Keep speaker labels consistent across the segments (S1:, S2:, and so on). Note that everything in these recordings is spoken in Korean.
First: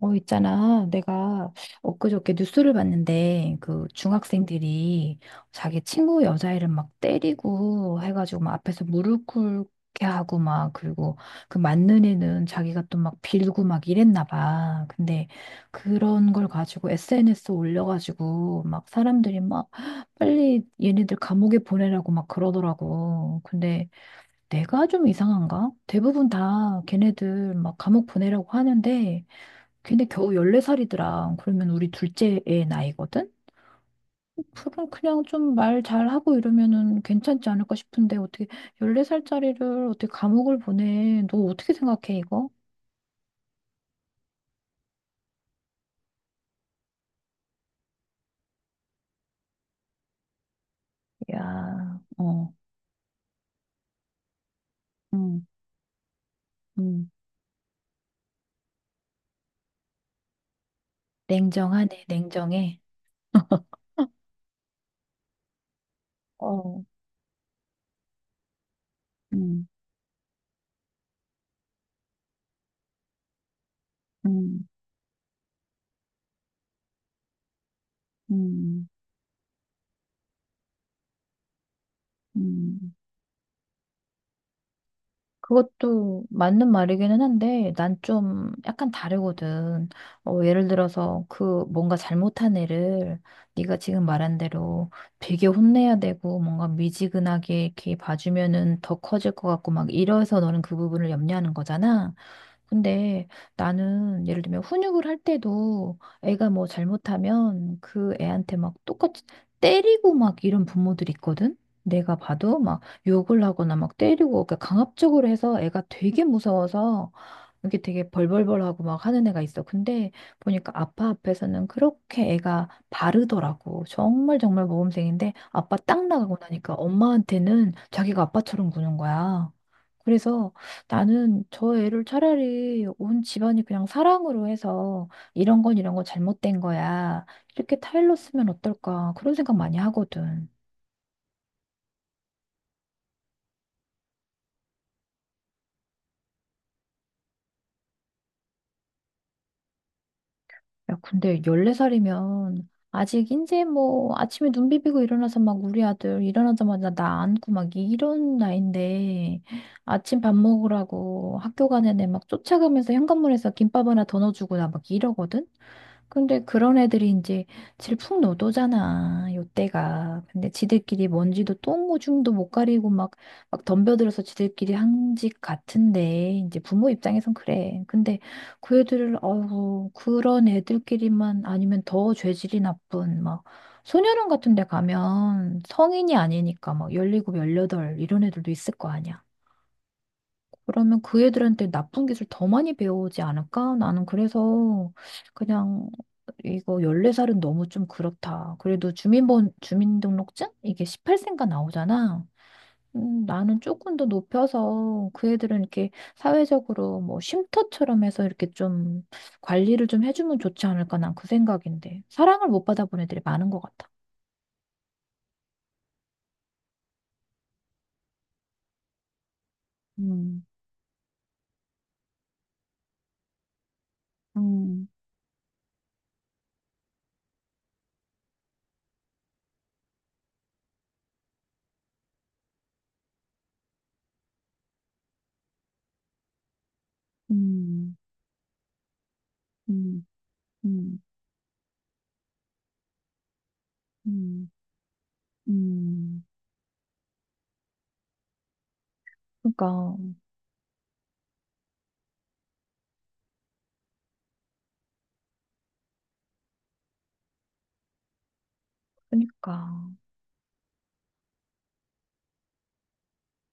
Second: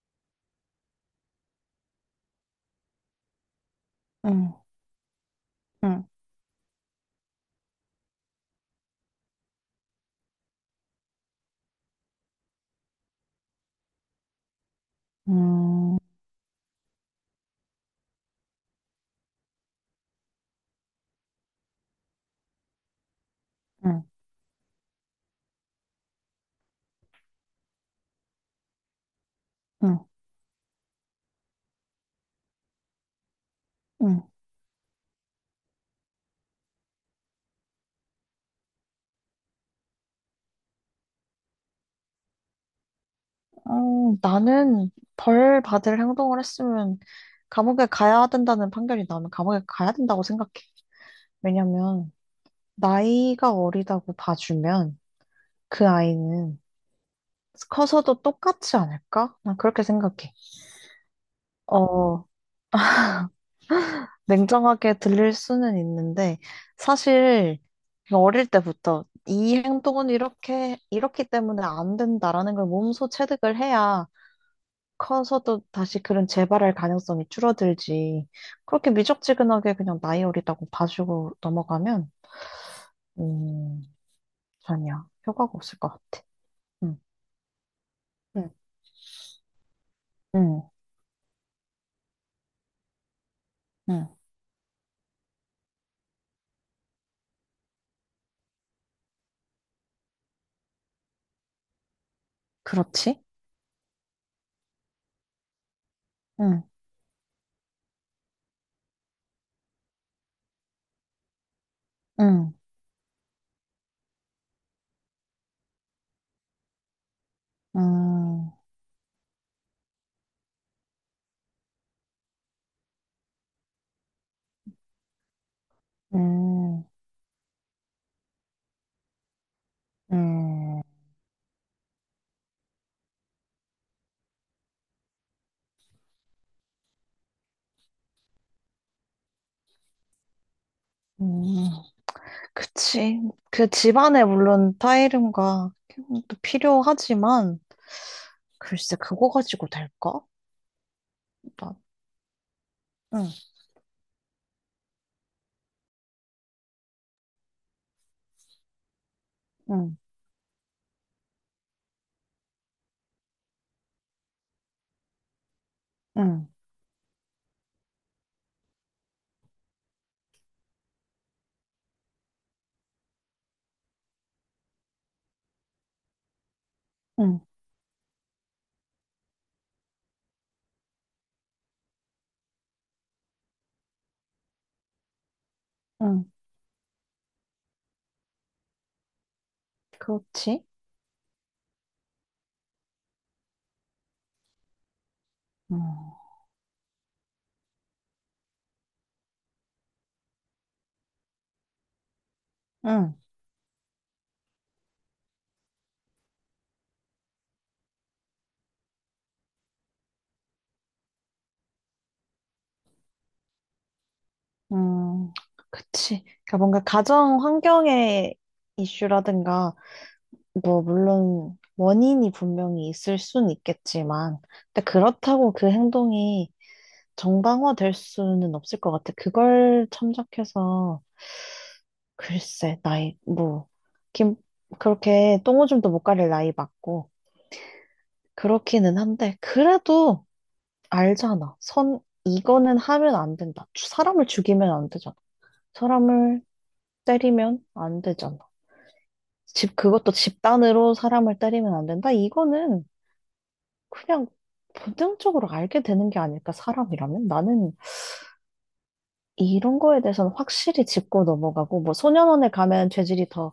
S1: 어, 있잖아. 내가 엊그저께 뉴스를 봤는데, 그
S2: 응,
S1: 중학생들이 자기
S2: 응,
S1: 친구 여자애를 막 때리고 해가지고 막 앞에서 무릎 꿇게 하고 막, 그리고 그 맞는 애는 자기가 또 막 빌고 막 이랬나 봐. 근데
S2: 응
S1: 그런 걸 가지고 SNS 올려가지고 막 사람들이 막 빨리 얘네들 감옥에 보내라고 막 그러더라고. 근데
S2: 응
S1: 내가 좀 이상한가? 대부분 다 걔네들 막 감옥 보내라고 하는데, 근데
S2: 응
S1: 겨우 14살이더라. 그러면 우리 둘째 애 나이거든?
S2: 응.
S1: 그럼 그냥 좀 말 잘하고 이러면은 괜찮지 않을까 싶은데 어떻게 14살짜리를 어떻게 감옥을 보내? 너 어떻게 생각해, 이거?
S2: 어, 나는 벌 받을 행동을 했으면 감옥에 가야 된다는 판결이 나오면 감옥에 가야 된다고 생각해.
S1: 야,
S2: 왜냐면
S1: 어,
S2: 나이가 어리다고 봐주면
S1: 음,
S2: 그 아이는
S1: 음.
S2: 커서도 똑같지 않을까? 난 그렇게 생각해.
S1: 냉정하네,
S2: 어,
S1: 냉정해.
S2: 냉정하게 들릴 수는 있는데
S1: 어,
S2: 사실 어릴 때부터 이
S1: 음,
S2: 행동은 이렇게, 이렇기 때문에 안 된다라는 걸 몸소 체득을 해야
S1: 음,
S2: 커서도 다시 그런 재발할 가능성이 줄어들지.
S1: 음,
S2: 그렇게 미적지근하게 그냥 나이 어리다고 봐주고 넘어가면,
S1: 음.
S2: 음, 전혀 효과가 없을 것
S1: 그것도
S2: 같아.
S1: 맞는
S2: 응,
S1: 말이기는 한데, 난
S2: 응.
S1: 좀 약간 다르거든. 어,
S2: 응,
S1: 예를 들어서 그 뭔가 잘못한 애를 네가 지금
S2: 응.
S1: 말한 대로 되게 혼내야 되고 뭔가 미지근하게 이렇게 봐주면은 더 커질 것 같고 막 이래서 너는 그 부분을 염려하는 거잖아.
S2: 그렇지?
S1: 근데 나는 예를 들면 훈육을 할 때도 애가
S2: 응,
S1: 뭐 잘못하면 그 애한테 막 똑같이 때리고 막 이런 부모들 있거든? 내가
S2: 응,
S1: 봐도 막 욕을 하거나 막 때리고 그러니까 강압적으로 해서 애가 되게 무서워서 이게 되게
S2: 음,
S1: 벌벌벌하고 막 하는 애가 있어. 근데 보니까 아빠 앞에서는 그렇게 애가 바르더라고. 정말 정말 모범생인데 아빠 딱 나가고 나니까
S2: 음,
S1: 엄마한테는 자기가 아빠처럼 구는 거야. 그래서
S2: 음,
S1: 나는 저 애를 차라리 온 집안이 그냥 사랑으로 해서 이런 건 이런 건 잘못된 거야. 이렇게 타일로 쓰면 어떨까? 그런 생각 많이 하거든.
S2: 음. 그치. 그 집안에 물론 타이름과 또 필요하지만, 글쎄, 그거 가지고 될까?
S1: 야, 근데
S2: 나,
S1: 14살이면 아직
S2: 응,
S1: 이제 뭐 아침에 눈 비비고 일어나서 막 우리 아들 일어나자마자 나 안고 막 이런 나이인데
S2: 응,
S1: 아침 밥 먹으라고 학교 가는 애 막 쫓아가면서 현관문에서 김밥 하나 더 넣어주고 나 막 이러거든? 근데
S2: 응,
S1: 그런 애들이 이제 질풍노도잖아, 요때가. 근데 지들끼리 먼지도 똥오줌도 못 가리고 막, 막 덤벼들어서 지들끼리 한 짓 같은데, 이제 부모 입장에선
S2: 응,
S1: 그래. 근데 그 애들을, 어우, 그런 애들끼리만 아니면 더 죄질이 나쁜, 막, 소년원 같은 데 가면 성인이
S2: 응.
S1: 아니니까 막 17, 18 이런 애들도 있을 거 아니야.
S2: 그렇지?
S1: 그러면 그 애들한테 나쁜 기술 더 많이 배우지 않을까? 나는 그래서 그냥
S2: 음.
S1: 이거 14살은 너무 좀 그렇다. 그래도 주민등록증? 이게 18세인가 나오잖아.
S2: 응,
S1: 나는 조금 더 높여서 그 애들은 이렇게 사회적으로 뭐 쉼터처럼 해서 이렇게 좀 관리를 좀 해주면 좋지 않을까? 난 그 생각인데. 사랑을 못 받아본 애들이 많은 것 같아.
S2: 음, 그치. 그러니까 뭔가 가정 환경의 이슈라든가,
S1: 음,
S2: 뭐, 물론 원인이 분명히 있을 순 있겠지만, 근데
S1: 음,
S2: 그렇다고 그 행동이 정당화될 수는 없을 것 같아. 그걸 참작해서, 글쎄, 나이, 뭐, 김, 그렇게 똥오줌도 못 가릴 나이 맞고,
S1: 음,
S2: 그렇기는 한데,
S1: 음,
S2: 그래도
S1: 음,
S2: 알잖아. 선, 이거는 하면 안 된다. 사람을
S1: 음,
S2: 죽이면 안 되잖아.
S1: 음.
S2: 사람을 때리면 안 되잖아. 집,
S1: 그러니까.
S2: 그것도 집단으로 사람을 때리면 안 된다? 이거는 그냥 본능적으로 알게 되는 게 아닐까, 사람이라면? 나는 이런
S1: 그러니까.
S2: 거에 대해서는 확실히 짚고 넘어가고, 뭐, 소년원에 가면 죄질이 더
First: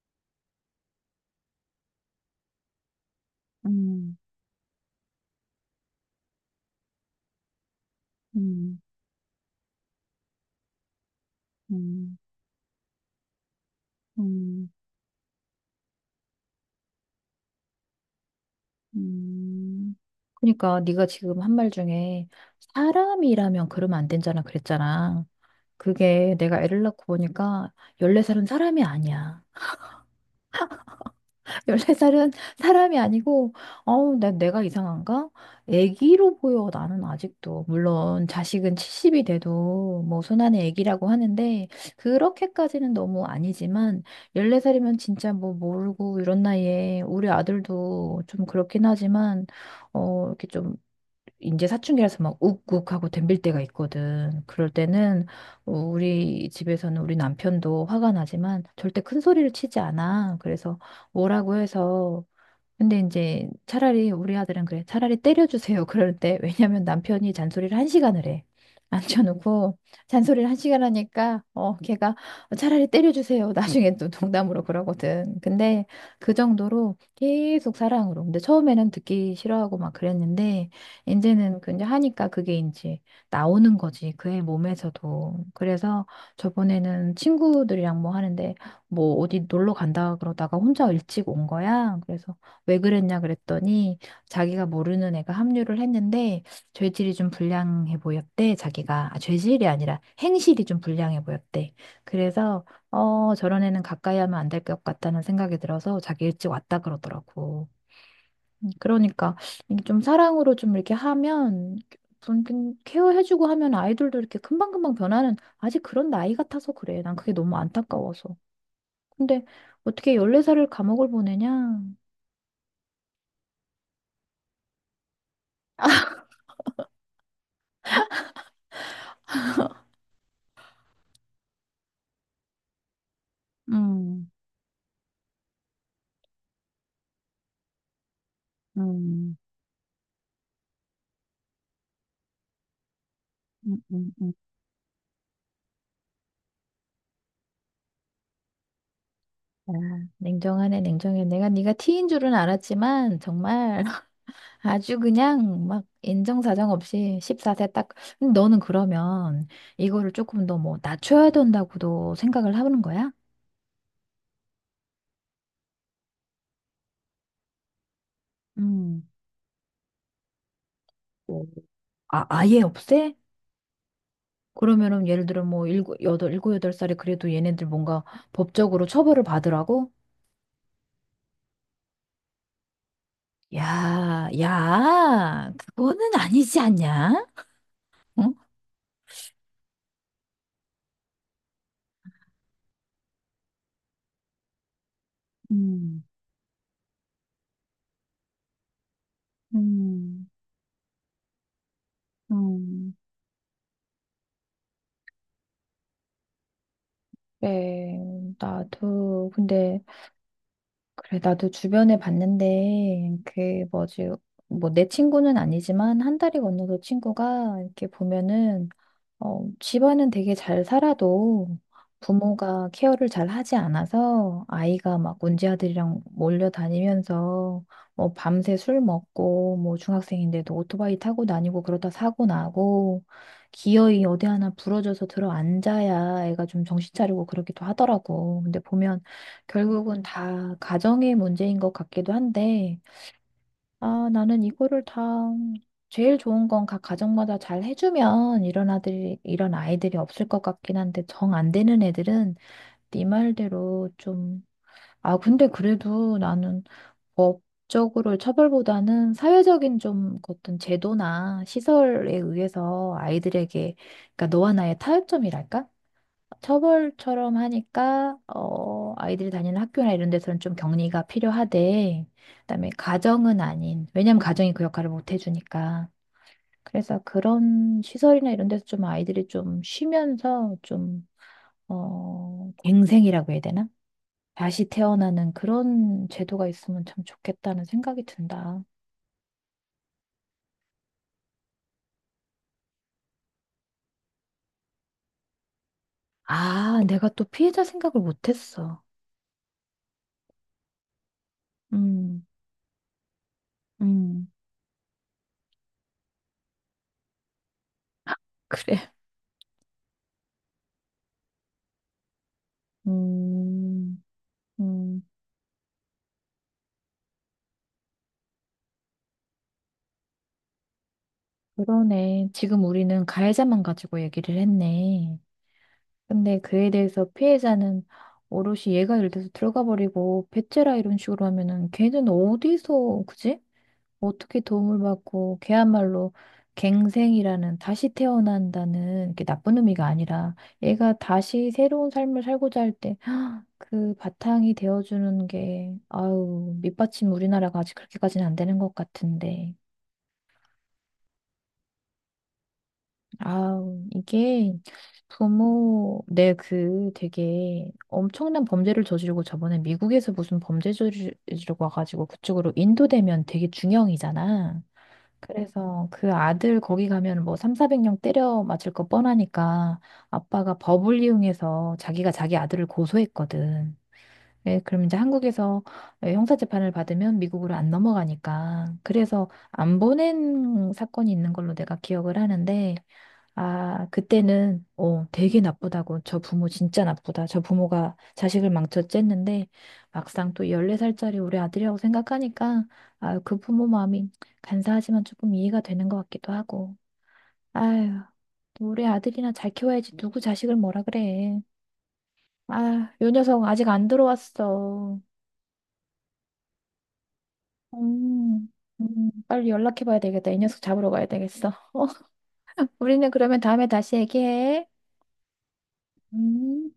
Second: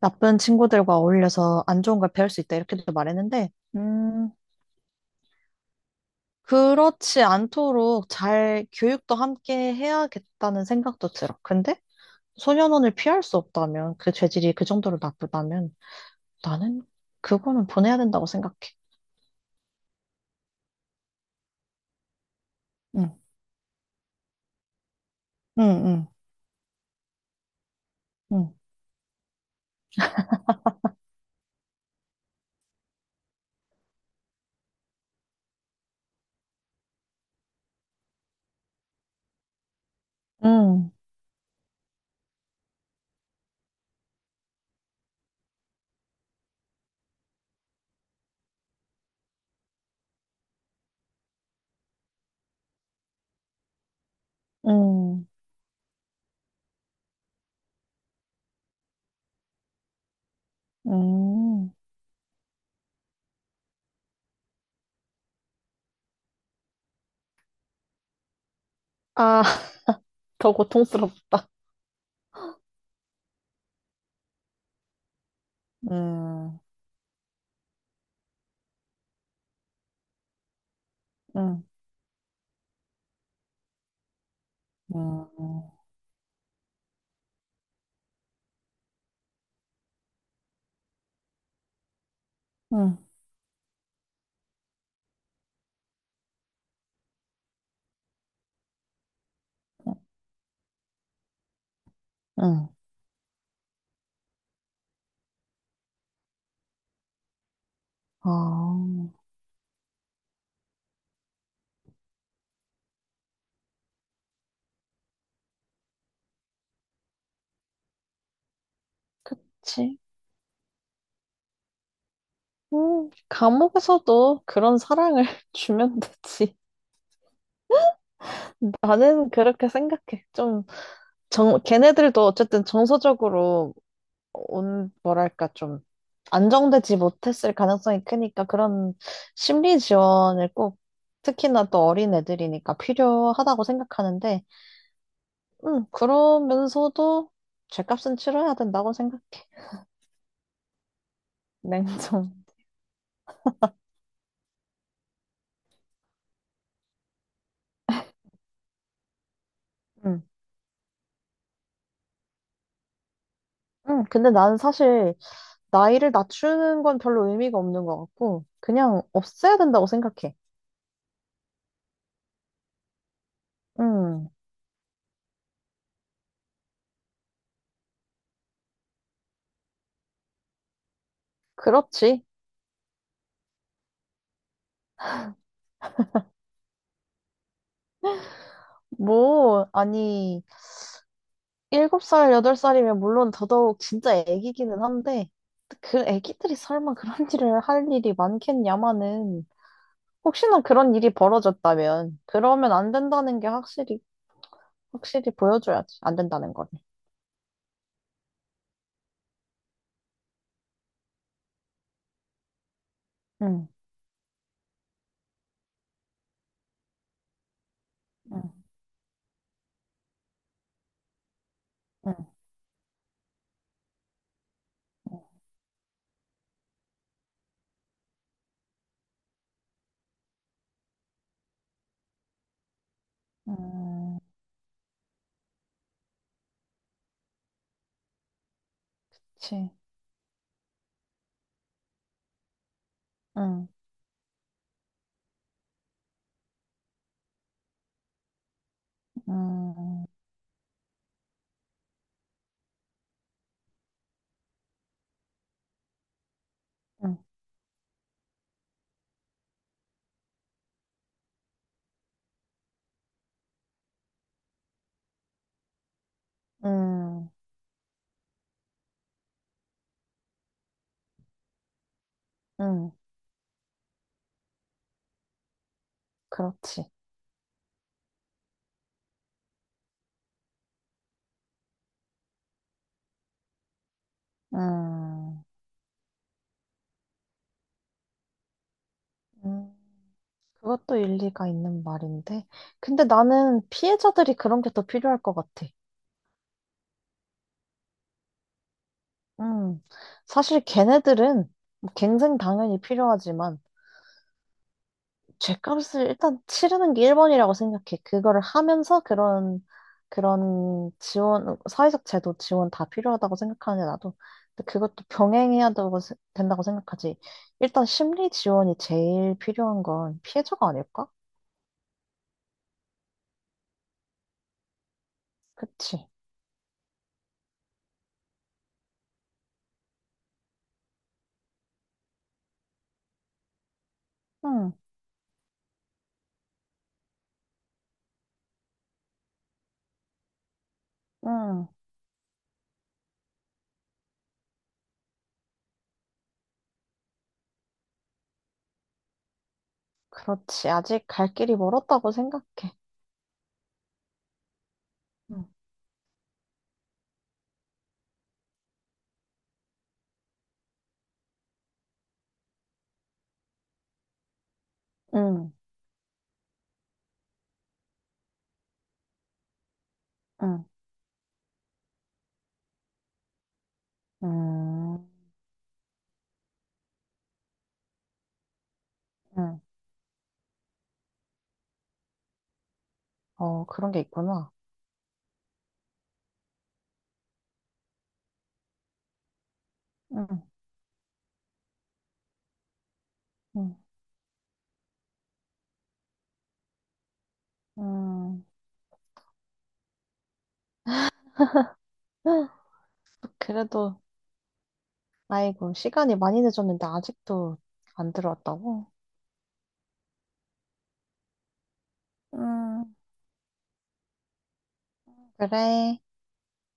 S2: 나쁜 친구들과 어울려서 안 좋은 걸 배울 수 있다, 이렇게도 말했는데,
S1: 음,
S2: 음, 그렇지 않도록 잘
S1: 음,
S2: 교육도 함께 해야겠다는 생각도 들어. 근데
S1: 음,
S2: 소년원을 피할 수 없다면, 그 죄질이 그
S1: 음,
S2: 정도로 나쁘다면, 나는 그거는 보내야 된다고 생각해.
S1: 음. 그러니까 네가 지금 한 말 중에
S2: 응,
S1: 사람이라면 그러면 안 된잖아 그랬잖아.
S2: 응,
S1: 그게 내가 애를 낳고 보니까 14살은
S2: 응,
S1: 사람이 아니야. 1네살은 사람이 아니고, 어우, 나, 내가 이상한가? 애기로 보여, 나는 아직도. 물론, 자식은 70이 돼도, 뭐, 손안의
S2: 응,
S1: 애기라고 하는데, 그렇게까지는 너무 아니지만, 14살이면 진짜 뭐, 모르고, 이런 나이에, 우리 아들도 좀 그렇긴 하지만, 어, 이렇게 좀 이제 사춘기라서 막 욱욱하고 덤빌 때가 있거든. 그럴 때는
S2: 응,
S1: 어, 우리 집에서는 우리 남편도 화가 나지만 절대 큰 소리를 치지 않아. 그래서 뭐라고
S2: 응,
S1: 해서 근데 이제 차라리 우리 아들은 그래. 차라리 때려주세요. 그럴 때. 왜냐면 남편이 잔소리를 한 시간을 해.
S2: 아,
S1: 앉혀놓고 잔소리를
S2: 더
S1: 한 시간 하니까
S2: 고통스럽다.
S1: 어 걔가 "어, 차라리 때려주세요. 나중에 또 농담으로 그러거든. 근데 그
S2: 응,
S1: 정도로 계속 사랑으로. 근데 처음에는 듣기 싫어하고 막 그랬는데 이제는
S2: 응,
S1: 그냥 하니까 그게 이제 나오는 거지. 그의
S2: 응,
S1: 몸에서도. 그래서 저번에는 친구들이랑 뭐 하는데 뭐 어디 놀러 간다 그러다가 혼자 일찍 온 거야. 그래서 왜
S2: 응,
S1: 그랬냐 그랬더니 자기가 모르는 애가 합류를 했는데 죄질이 좀 불량해 보였대. 자기가 아, 죄질이 아니라 행실이 좀 불량해 보였대. 그래서
S2: 응,
S1: 어 저런 애는 가까이 하면 안 될 것 같다는 생각이 들어서 자기 일찍 왔다 그러더라고.
S2: 아
S1: 그러니까 이게 좀 사랑으로 좀 이렇게 하면 좀 이렇게 케어해주고 하면 아이들도 이렇게 금방금방 변하는 아직 그런 나이 같아서 그래. 난 그게 너무 안타까워서. 근데
S2: 그치?
S1: 어떻게 14살을 감옥을 보내냐?
S2: 감옥에서도 그런 사랑을 주면 되지. 나는 그렇게 생각해. 좀, 정, 걔네들도 어쨌든 정서적으로
S1: 음,
S2: 온, 뭐랄까, 좀, 안정되지 못했을 가능성이 크니까 그런
S1: 음.
S2: 심리 지원을 꼭, 특히나 또 어린 애들이니까 필요하다고
S1: 음, 음, 음.
S2: 생각하는데, 그러면서도 죄값은 치러야 된다고 생각해.
S1: 아, 냉정하네, 냉정해. 내가 네가 티인
S2: 냉정.
S1: 줄은 알았지만 정말 아주 그냥 막 인정사정 없이 14세 딱. 근데 너는 그러면 이거를
S2: 음.
S1: 조금 더 뭐 낮춰야 된다고도 생각을 하는 거야?
S2: 근데 나는 사실 나이를 낮추는 건 별로 의미가 없는 것 같고, 그냥
S1: 음.
S2: 없애야 된다고 생각해.
S1: 오. 아, 아예 없애?
S2: 음,
S1: 그러면은 예를 들어 뭐 일곱, 여덟, 일곱, 여덟 살이 그래도 얘네들 뭔가 법적으로 처벌을 받으라고?
S2: 그렇지.
S1: 야, 야, 그거는 아니지 않냐? 응?
S2: 뭐, 아니. 일곱 살 여덟 살이면 물론 더더욱 진짜 애기기는 한데, 그
S1: 음,
S2: 애기들이 설마 그런 일을 할 일이 많겠냐마는,
S1: 음,
S2: 혹시나 그런 일이 벌어졌다면, 그러면 안
S1: 음.
S2: 된다는 게 확실히, 확실히 보여줘야지. 안 된다는 거를.
S1: 네, 나도, 근데, 그래, 나도 주변에 봤는데, 그,
S2: 응,
S1: 뭐지, 뭐, 내 친구는 아니지만, 한 달이 건너서 친구가, 이렇게
S2: 응,
S1: 보면은, 어, 집안은 되게 잘 살아도
S2: 응,
S1: 부모가 케어를 잘 하지 않아서 아이가 막
S2: 응,
S1: 문제 아들이랑 몰려다니면서 뭐 밤새 술 먹고 뭐 중학생인데도 오토바이 타고 다니고 그러다 사고 나고 기어이
S2: 응,
S1: 어디 하나 부러져서 들어 앉아야 애가 좀 정신 차리고 그러기도 하더라고. 근데 보면
S2: 그치.
S1: 결국은 다 가정의 문제인 것 같기도 한데
S2: 응,
S1: 아, 나는 이거를 다 제일 좋은 건 각 가정마다 잘 해주면 이런 아이들이
S2: 응,
S1: 없을 것 같긴 한데 정 안 되는 애들은 네 말대로 좀, 아, 근데 그래도 나는
S2: 응,
S1: 법적으로 처벌보다는 사회적인 좀 어떤 제도나 시설에 의해서 아이들에게, 그러니까 너와 나의 타협점이랄까?
S2: 응,
S1: 처벌처럼 하니까 어, 아이들이 다니는 학교나 이런 데서는 좀 격리가 필요하대. 그다음에
S2: 응,
S1: 가정은 아닌. 왜냐면 가정이 그 역할을 못 해주니까.
S2: 그렇지.
S1: 그래서 그런 시설이나 이런 데서 좀 아이들이 좀 쉬면서 좀 어, 갱생이라고 해야 되나? 다시 태어나는
S2: 응,
S1: 그런 제도가 있으면 참 좋겠다는 생각이 든다.
S2: 응. 그것도 일리가 있는 말인데. 근데 나는 피해자들이 그런 게 더 필요할 것 같아.
S1: 아, 내가 또 피해자 생각을 못했어.
S2: 음, 사실 걔네들은 뭐
S1: 음,
S2: 갱생 당연히 필요하지만
S1: 음,
S2: 죗값을 일단 치르는 게 1번이라고 생각해. 그거를
S1: 그래.
S2: 하면서 그런 지원, 사회적 제도 지원 다 필요하다고 생각하는데
S1: 음,
S2: 나도 근데
S1: 음.
S2: 그것도 병행해야 되고, 세- 된다고 생각하지. 일단 심리 지원이 제일 필요한 건 피해자가 아닐까?
S1: 그러네. 지금 우리는 가해자만 가지고 얘기를 했네.
S2: 그치?
S1: 근데 그에 대해서 피해자는 오롯이 얘가 예를 들어서 들어가 버리고 배째라 이런 식으로 하면은 걔는 어디서 그지? 어떻게
S2: 응,
S1: 도움을 받고 걔야말로 갱생이라는 다시 태어난다는 이게 나쁜 의미가 아니라 얘가 다시
S2: 응,
S1: 새로운 삶을 살고자 할 때 그 바탕이 되어주는 게 아유 밑받침 우리나라가 아직 그렇게까지는 안 되는 것 같은데.
S2: 그렇지. 아직 갈 길이 멀었다고 생각해.
S1: 아우, 이게
S2: 응,
S1: 부모, 내 그 되게 엄청난 범죄를 저지르고 저번에 미국에서 무슨 범죄 저지르고 와가지고 그쪽으로 인도되면 되게 중형이잖아.
S2: 응,
S1: 그래서 그 아들 거기 가면 뭐 3, 400명 때려 맞을 거 뻔하니까 아빠가
S2: 응,
S1: 법을 이용해서 자기가 자기 아들을 고소했거든. 예, 그럼 이제
S2: 응,
S1: 한국에서 예, 형사재판을 받으면 미국으로 안 넘어가니까. 그래서
S2: 응.
S1: 안 보낸 사건이 있는 걸로 내가 기억을 하는데
S2: 어,
S1: 아,
S2: 그런 게 있구나.
S1: 그때는, 어, 되게 나쁘다고. 저 부모 진짜 나쁘다. 저 부모가 자식을 망쳤쨌는데, 막상
S2: 응,
S1: 또 14살짜리 우리 아들이라고 생각하니까, 아 그 부모
S2: 응,
S1: 마음이 간사하지만 조금 이해가 되는 것 같기도 하고. 아유,
S2: 응.
S1: 우리 아들이나 잘 키워야지. 누구 자식을 뭐라 그래. 아, 요 녀석 아직 안
S2: 그래도,
S1: 들어왔어.
S2: 아이고, 시간이 많이 늦었는데 아직도 안
S1: 음,
S2: 들어왔다고?
S1: 빨리 연락해봐야 되겠다. 이 녀석 잡으러 가야 되겠어.
S2: 음,
S1: 우리는 그러면 다음에 다시 얘기해.
S2: 그래.
S1: 음.